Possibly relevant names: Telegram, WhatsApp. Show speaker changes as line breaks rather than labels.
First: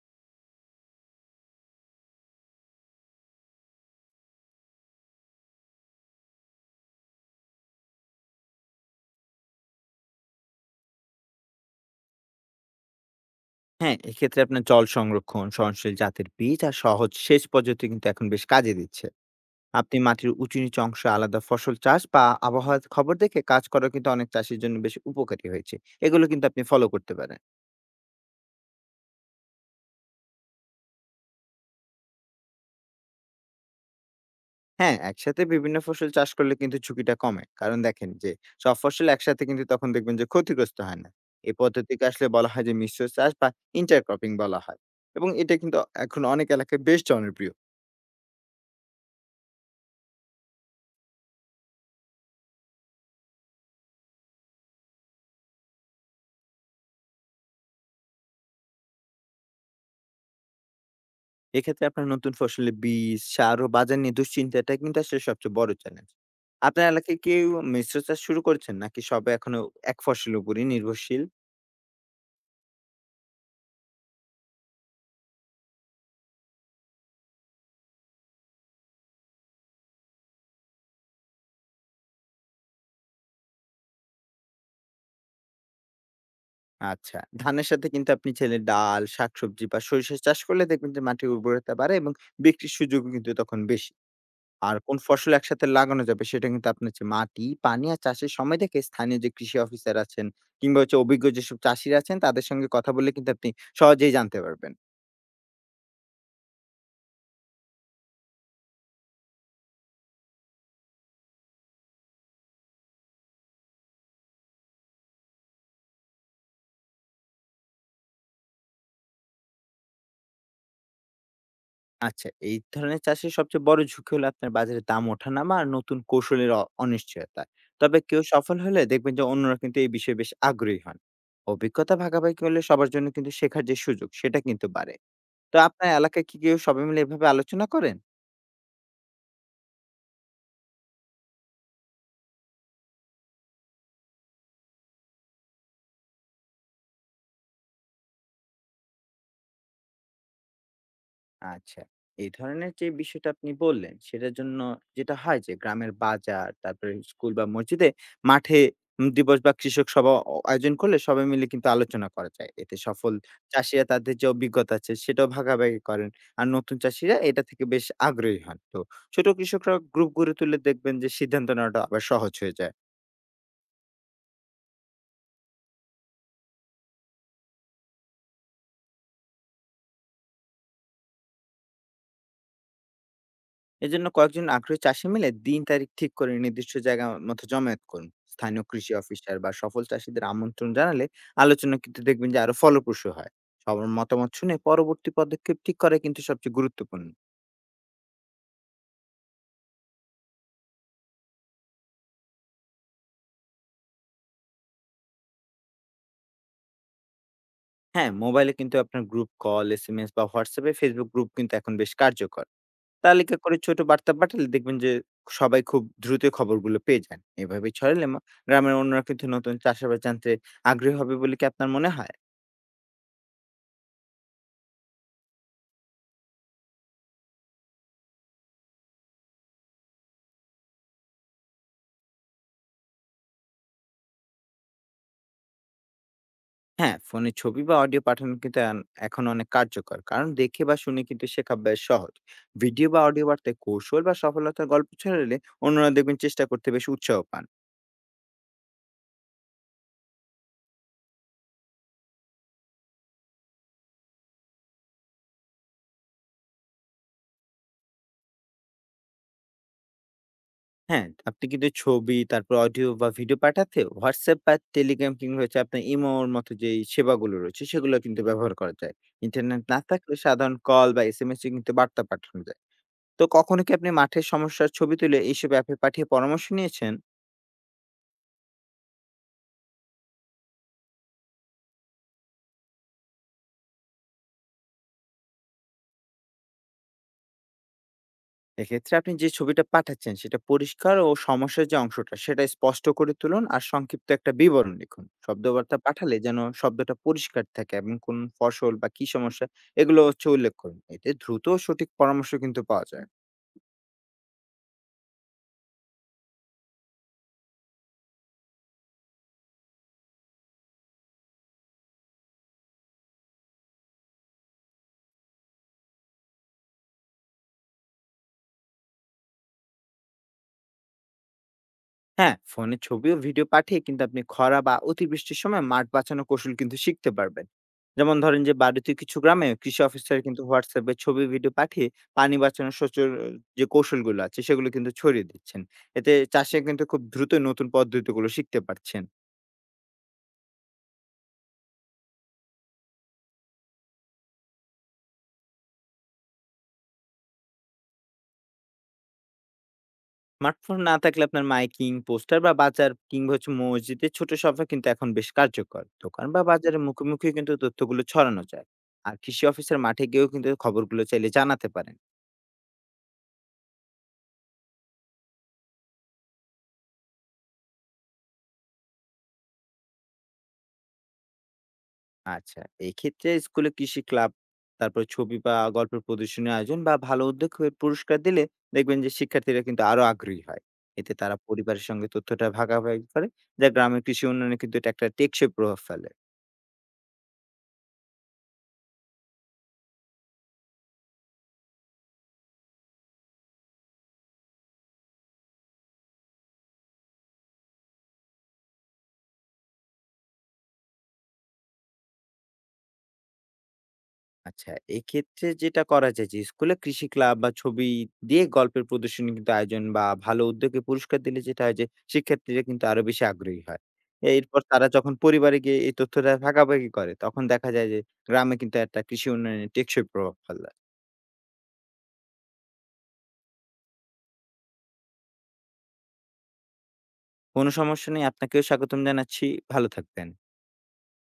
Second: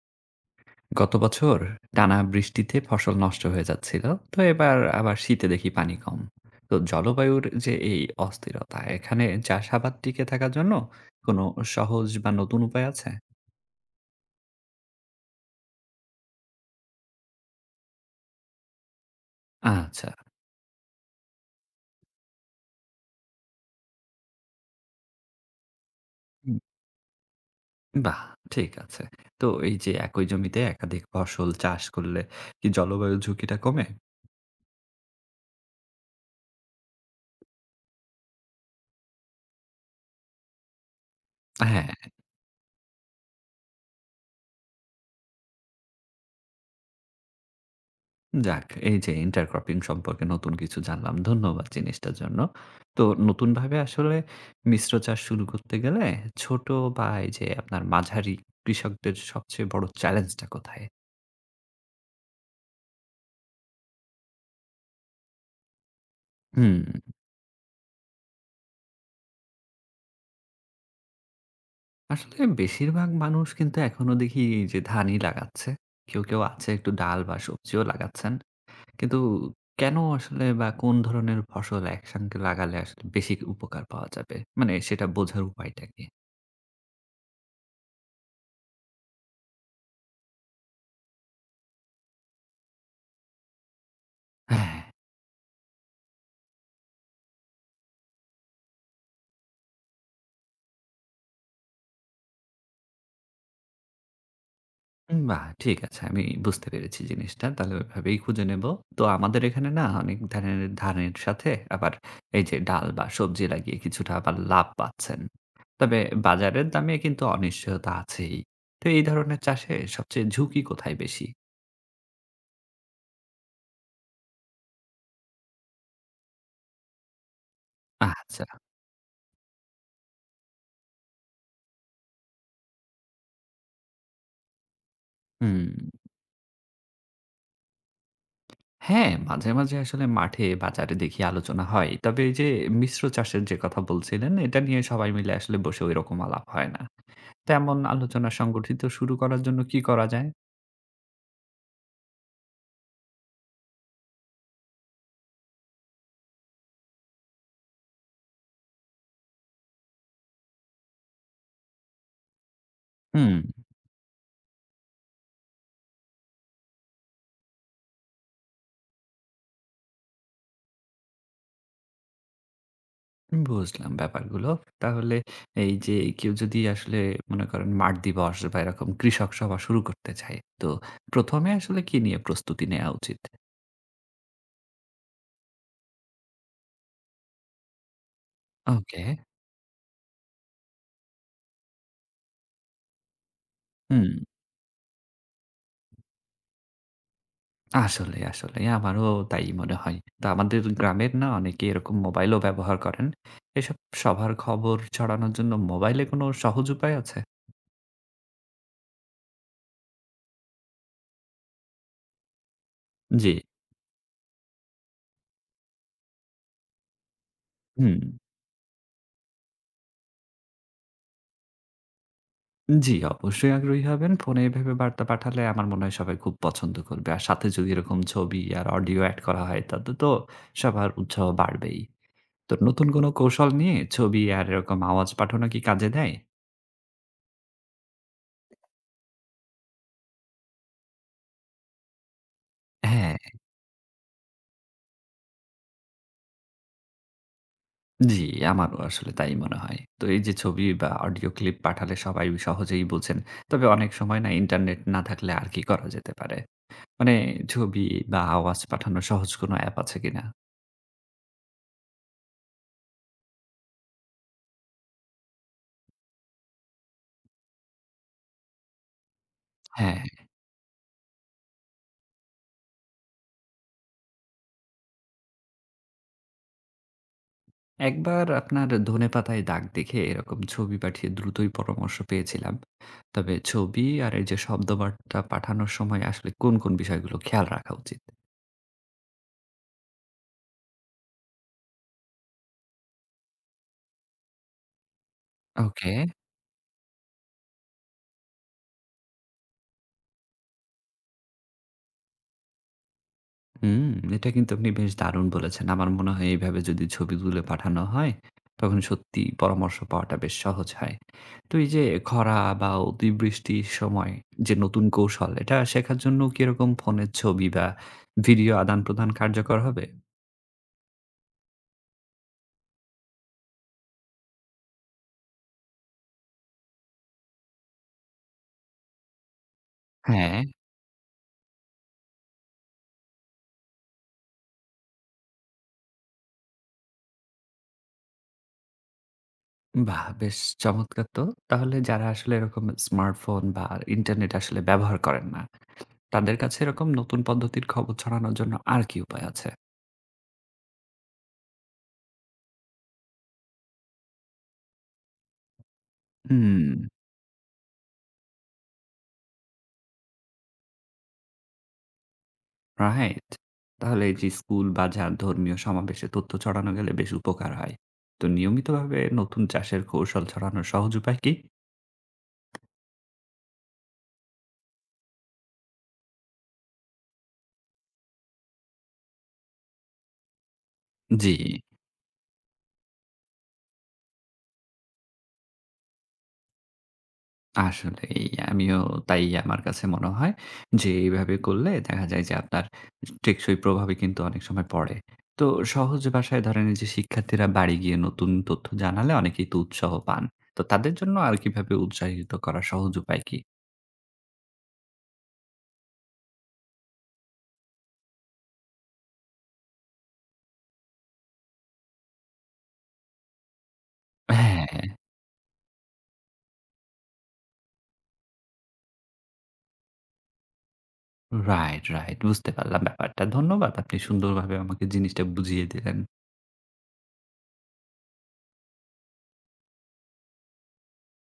গত বছর টানা বৃষ্টিতে ফসল নষ্ট হয়ে যাচ্ছিল। তো এবার আবার শীতে দেখি পানি কম। তো জলবায়ুর যে এই অস্থিরতা, এখানে চাষাবাদ টিকে থাকার জন্য কোনো সহজ বা নতুন উপায় আছে?
হ্যাঁ, এক্ষেত্রে আপনার জল সংরক্ষণ, সহনশীল জাতের বীজ আর সহজ সেচ পদ্ধতি কিন্তু এখন বেশ কাজে দিচ্ছে। আপনি
আচ্ছা।
মাটির উঁচু-নিচু অংশে আলাদা ফসল চাষ বা আবহাওয়ার খবর দেখে কাজ করা কিন্তু অনেক চাষীর জন্য বেশ উপকারী হয়েছে। এগুলো কিন্তু
উম,
আপনি ফলো করতে পারেন।
বাহ, ঠিক আছে। তো এই যে একই জমিতে একাধিক ফসল চাষ করলে কি জলবায়ু ঝুঁকিটা কমে?
হ্যাঁ, একসাথে বিভিন্ন ফসল চাষ করলে কিন্তু ঝুঁকিটা কমে। কারণ দেখেন যে সব ফসল একসাথে কিন্তু তখন দেখবেন যে ক্ষতিগ্রস্ত হয় না। এই
হ্যাঁ।
পদ্ধতিকে আসলে বলা হয় যে মিশ্র চাষ বা ইন্টারক্রপিং বলা হয় এবং এটা কিন্তু এখন অনেক এলাকায় বেশ জনপ্রিয়।
যাক, এই যে ইন্টারক্রপিং সম্পর্কে নতুন কিছু জানলাম। ধন্যবাদ জিনিসটার জন্য। তো নতুনভাবে আসলে মিশ্র চাষ শুরু করতে গেলে ছোট বা এই যে আপনার মাঝারি কৃষকদের সবচেয়ে বড় চ্যালেঞ্জটা কোথায়?
এক্ষেত্রে আপনার নতুন ফসলের বীজ, সার ও বাজার নিয়ে দুশ্চিন্তাটা কিন্তু আসলে সবচেয়ে বড় চ্যালেঞ্জ।
হুম।
আপনার এলাকায় কেউ মিশ্র চাষ শুরু করেছেন নাকি সবাই এখনো এক ফসলের উপরই নির্ভরশীল?
আসলে বেশিরভাগ মানুষ কিন্তু এখনো দেখি এই যে ধানই লাগাচ্ছে। কেউ, কেউ আছে একটু ডাল বা সবজিও লাগাচ্ছেন। কিন্তু কেন আসলে, বা কোন ধরনের ফসল একসঙ্গে লাগালে আসলে বেশি উপকার পাওয়া যাবে? মানে সেটা বোঝার উপায়টা কি?
আচ্ছা, ধানের সাথে কিন্তু আপনি চাইলে ডাল, শাকসবজি বা সরিষা চাষ করলে দেখবেন যে মাটির উর্বরতা বাড়ে এবং বিক্রির সুযোগও কিন্তু তখন বেশি।
হ্যাঁ।
আর কোন ফসল একসাথে লাগানো যাবে সেটা কিন্তু আপনার যে মাটি, পানি আর চাষের সময় দেখে স্থানীয় যে কৃষি অফিসার আছেন কিংবা হচ্ছে অভিজ্ঞ যেসব চাষীরা আছেন তাদের সঙ্গে কথা বললে কিন্তু আপনি সহজেই জানতে পারবেন।
উম, বাহ! ঠিক আছে। আমি বুঝতে পেরেছি জিনিসটা। তাহলে ওইভাবেই খুঁজে নেব। তো আমাদের এখানে না অনেক ধানের, সাথে আবার এই যে ডাল বা সবজি লাগিয়ে কিছুটা আবার লাভ পাচ্ছেন। তবে বাজারের দামে কিন্তু অনিশ্চয়তা আছেই। তো এই ধরনের চাষে সবচেয়ে ঝুঁকি কোথায় বেশি?
আচ্ছা, এই ধরনের চাষের সবচেয়ে বড় ঝুঁকি হলো আপনার বাজারে দাম ওঠানামা আর নতুন কৌশলের অনিশ্চয়তা। তবে কেউ
আচ্ছা।
সফল হলে দেখবেন যে অন্যরা কিন্তু এই বিষয়ে বেশ আগ্রহী হন। অভিজ্ঞতা ভাগাভাগি হলে সবার জন্য কিন্তু শেখার যে সুযোগ সেটা কিন্তু বাড়ে। তো
হুম।
আপনার এলাকায় কি কেউ সবাই মিলে এভাবে আলোচনা করেন?
হ্যাঁ, মাঝে, মাঝে আসলে মাঠে বাজারে দেখি আলোচনা হয়। তবে এই যে মিশ্র চাষের যে কথা বলছিলেন, এটা নিয়ে সবাই মিলে আসলে বসে ওইরকম আলাপ হয় না। তেমন আলোচনা সংগঠিত শুরু করার জন্য কি করা যায়?
আচ্ছা। এই ধরনের যে বিষয়টা আপনি বললেন, সেটার জন্য যেটা হয় যে গ্রামের বাজার, তারপরে স্কুল বা মসজিদে মাঠে দিবস বা কৃষক সভা আয়োজন করলে সবাই মিলে কিন্তু আলোচনা করা যায়। এতে সফল
হুম।
চাষীরা তাদের যে অভিজ্ঞতা আছে সেটাও ভাগাভাগি করেন। আর নতুন চাষীরা এটা থেকে বেশ আগ্রহী হন। তো ছোট কৃষকরা গ্রুপ গড়ে তুললে দেখবেন যে সিদ্ধান্ত নেওয়াটা আবার সহজ হয়ে যায়।
বুঝলাম ব্যাপারগুলো। তাহলে এই যে কেউ যদি আসলে মনে করেন মাঠ দিবস বা এরকম কৃষক সভা শুরু করতে চায়, তো প্রথম এ আসলে কি নিয়ে প্রস্তুতি নেয়া উচিত?
এজন্য কয়েকজন আগ্রহী চাষি মিলে দিন তারিখ ঠিক করে নির্দিষ্ট জায়গা মতো জমায়েত করুন, স্থানীয় কৃষি
ওকে।
অফিসার বা সফল চাষীদের আমন্ত্রণ জানালে আলোচনা কিন্তু দেখবেন যে আরো ফলপ্রসূ হয়। সবার
হুম।
মতামত শুনে পরবর্তী পদক্ষেপ ঠিক করা কিন্তু সবচেয়ে গুরুত্বপূর্ণ।
আসলে আমারও তাই মনে হয়। তো আমাদের গ্রামের না অনেকে এরকম মোবাইলও ব্যবহার করেন। এসব সভার খবর ছড়ানোর জন্য মোবাইলে কোনো সহজ উপায় আছে?
হ্যাঁ, মোবাইলে কিন্তু আপনার group call, S M S বা হোয়াটসঅ্যাপে ফেসবুক গ্রুপ কিন্তু এখন বেশ কার্যকর।
জি।
তালিকা করে ছোট বার্তা পাঠালে দেখবেন যে সবাই খুব দ্রুত খবরগুলো পেয়ে যান। এভাবে
হুম।
ছড়ালে গ্রামের অন্যরা কিন্তু নতুন চাষাবাদ জানতে আগ্রহী হবে বলে কি আপনার মনে হয়?
জি, অবশ্যই আগ্রহী হবেন। ফোনে এভাবে বার্তা পাঠালে আমার মনে হয় সবাই খুব পছন্দ করবে। আর সাথে যদি এরকম ছবি আর অডিও এড করা হয় তাতে তো সবার উৎসাহ বাড়বেই। তো নতুন কোনো কৌশল নিয়ে ছবি আর এরকম আওয়াজ পাঠানো কি কাজে দেয়?
হ্যাঁ, ফোনে ছবি বা অডিও পাঠানো কিন্তু এখন অনেক কার্যকর। কারণ দেখে বা শুনে কিন্তু শেখা বেশ সহজ। ভিডিও বা
হ্যাঁ,
অডিও বার্তায় কৌশল বা সফলতার গল্প ছড়ালে অন্যরা দেখবেন চেষ্টা করতে বেশ উৎসাহ পান।
জি, আমারও আসলে তাই মনে হয়। তো এই যে ছবি বা অডিও ক্লিপ পাঠালে সবাই সহজেই বোঝেন। তবে অনেক সময় না ইন্টারনেট না থাকলে আর কি করা যেতে পারে? মানে ছবি বা আওয়াজ পাঠানোর সহজ কোনো অ্যাপ আছে কিনা?
হ্যাঁ, আপনি কিন্তু ছবি, তারপর অডিও বা ভিডিও পাঠাতে WhatsApp বা Telegram কিংবা হচ্ছে আপনার ইমোর মতো যেই সেবাগুলো রয়েছে, সেগুলো কিন্তু ব্যবহার করা যায়। ইন্টারনেট না
হ্যাঁ।
থাকলে সাধারণ কল বা SMS এ কিন্তু বার্তা পাঠানো যায়। তো কখনো কি আপনি মাঠের সমস্যার ছবি তুলে এইসব অ্যাপে পাঠিয়ে পরামর্শ নিয়েছেন?
একবার আপনার ধনেপাতায় দাগ দেখে এরকম ছবি পাঠিয়ে দ্রুতই পরামর্শ পেয়েছিলাম। তবে ছবি আর এই যে শব্দবার্তা পাঠানোর সময় আসলে কোন, কোন বিষয়গুলো খেয়াল রাখা উচিত?
এক্ষেত্রে আপনি যে ছবিটা পাঠাচ্ছেন সেটা পরিষ্কার ও সমস্যার যে অংশটা সেটা স্পষ্ট করে তুলুন, আর সংক্ষিপ্ত একটা বিবরণ লিখুন। শব্দবার্তা
ওকে।
পাঠালে যেন শব্দটা পরিষ্কার থাকে এবং কোন ফসল বা কি সমস্যা এগুলো হচ্ছে উল্লেখ করুন। এতে দ্রুত ও সঠিক পরামর্শ কিন্তু পাওয়া যায়।
হুম, এটা কিন্তু আপনি বেশ দারুণ বলেছেন। আমার মনে হয় এইভাবে যদি ছবি তুলে পাঠানো হয়, তখন সত্যিই পরামর্শ পাওয়াটা বেশ সহজ হয়। তো এই যে খরা বা অতিবৃষ্টির সময় যে নতুন কৌশল, এটা শেখার জন্য কি এরকম ফোনের ছবি বা ভিডিও আদান-প্রদান কার্যকর হবে?
হ্যাঁ, ফোনে ছবি ও ভিডিও পাঠিয়ে কিন্তু আপনি খরা বা অতিবৃষ্টির সময় মাঠ বাঁচানোর কৌশল কিন্তু শিখতে পারবেন। যেমন ধরেন যে ভারতীয় কিছু গ্রামে কৃষি অফিসার
হ্যাঁ।
কিন্তু WhatsApp এ ছবি ভিডিও পাঠিয়ে পানি বাঁচানোর সচল যে কৌশলগুলো আছে সেগুলো কিন্তু ছড়িয়ে দিচ্ছেন। এতে চাষে কিন্তু খুব দ্রুত নতুন পদ্ধতিগুলো শিখতে পারছেন।
বাহ! বেশ চমৎকার তো। তাহলে যারা আসলে এরকম স্মার্টফোন বা ইন্টারনেট আসলে ব্যবহার করেন না, তাদের কাছে এরকম নতুন পদ্ধতির খবর ছড়ানোর জন্য আর কি উপায় আছে?
স্মার্টফোন না থাকলে আপনার মাইকিং, পোস্টার বা বাজার কিংবা হচ্ছে মসজিদে ছোট সভা কিন্তু এখন বেশ কার্যকর। দোকান বা
হুম,
বাজারের মুখোমুখি কিন্তু তথ্যগুলো ছড়ানো যায়। আর কৃষি অফিসের মাঠে গিয়েও কিন্তু খবরগুলো চাইলে জানাতে পারেন।
রাইট। তাহলে এই যে স্কুল, বাজার, ধর্মীয় সমাবেশে তথ্য ছড়ানো গেলে বেশ উপকার হয়। তো নিয়মিতভাবে নতুন চাষের কৌশল ছড়ানোর সহজ উপায় কি?
আচ্ছা, এক্ষেত্রে স্কুলে কৃষি ক্লাব, তারপর ছবি বা গল্পের প্রদর্শনী আয়োজন বা ভালো উদ্যোগ হয়ে পুরস্কার দিলে দেখবেন যে শিক্ষার্থীরা কিন্তু আরো আগ্রহী হয়। এতে
জি।
তারা পরিবারের সঙ্গে তথ্যটা ভাগাভাগি করে, যা গ্রামের কৃষি উন্নয়নে কিন্তু এটা একটা টেকসই প্রভাব ফেলে।
আসলেই আমিও তাই আমার কাছে মনে হয় যে এইভাবে করলে দেখা যায় যে আপনার টেকসই প্রভাবে কিন্তু অনেক সময় পড়ে। তো সহজ ভাষায় ধরেন এই যে শিক্ষার্থীরা বাড়ি গিয়ে নতুন তথ্য জানালে অনেকেই তো উৎসাহ পান। তো তাদের জন্য আর কিভাবে উৎসাহিত করার সহজ উপায় কি?
আচ্ছা, এক্ষেত্রে যেটা করা যায় যে স্কুলে কৃষি ক্লাব বা ছবি দিয়ে গল্পের প্রদর্শনী কিন্তু আয়োজন বা ভালো উদ্যোগে পুরস্কার দিলে যেটা হয় যে শিক্ষার্থীরা কিন্তু আরো বেশি আগ্রহী হয়। এরপর
হ্যাঁ,
তারা যখন পরিবারে গিয়ে এই তথ্যটা ভাগাভাগি করে তখন দেখা যায় যে গ্রামে কিন্তু একটা কৃষি উন্নয়নের টেকসই প্রভাব ফেলে।
রাইট, বুঝতে পারলাম ব্যাপারটা। ধন্যবাদ আপনি সুন্দরভাবে আমাকে জিনিসটা বুঝিয়ে দিলেন।
কোনো সমস্যা নেই। আপনাকেও স্বাগতম জানাচ্ছি। ভালো থাকবেন।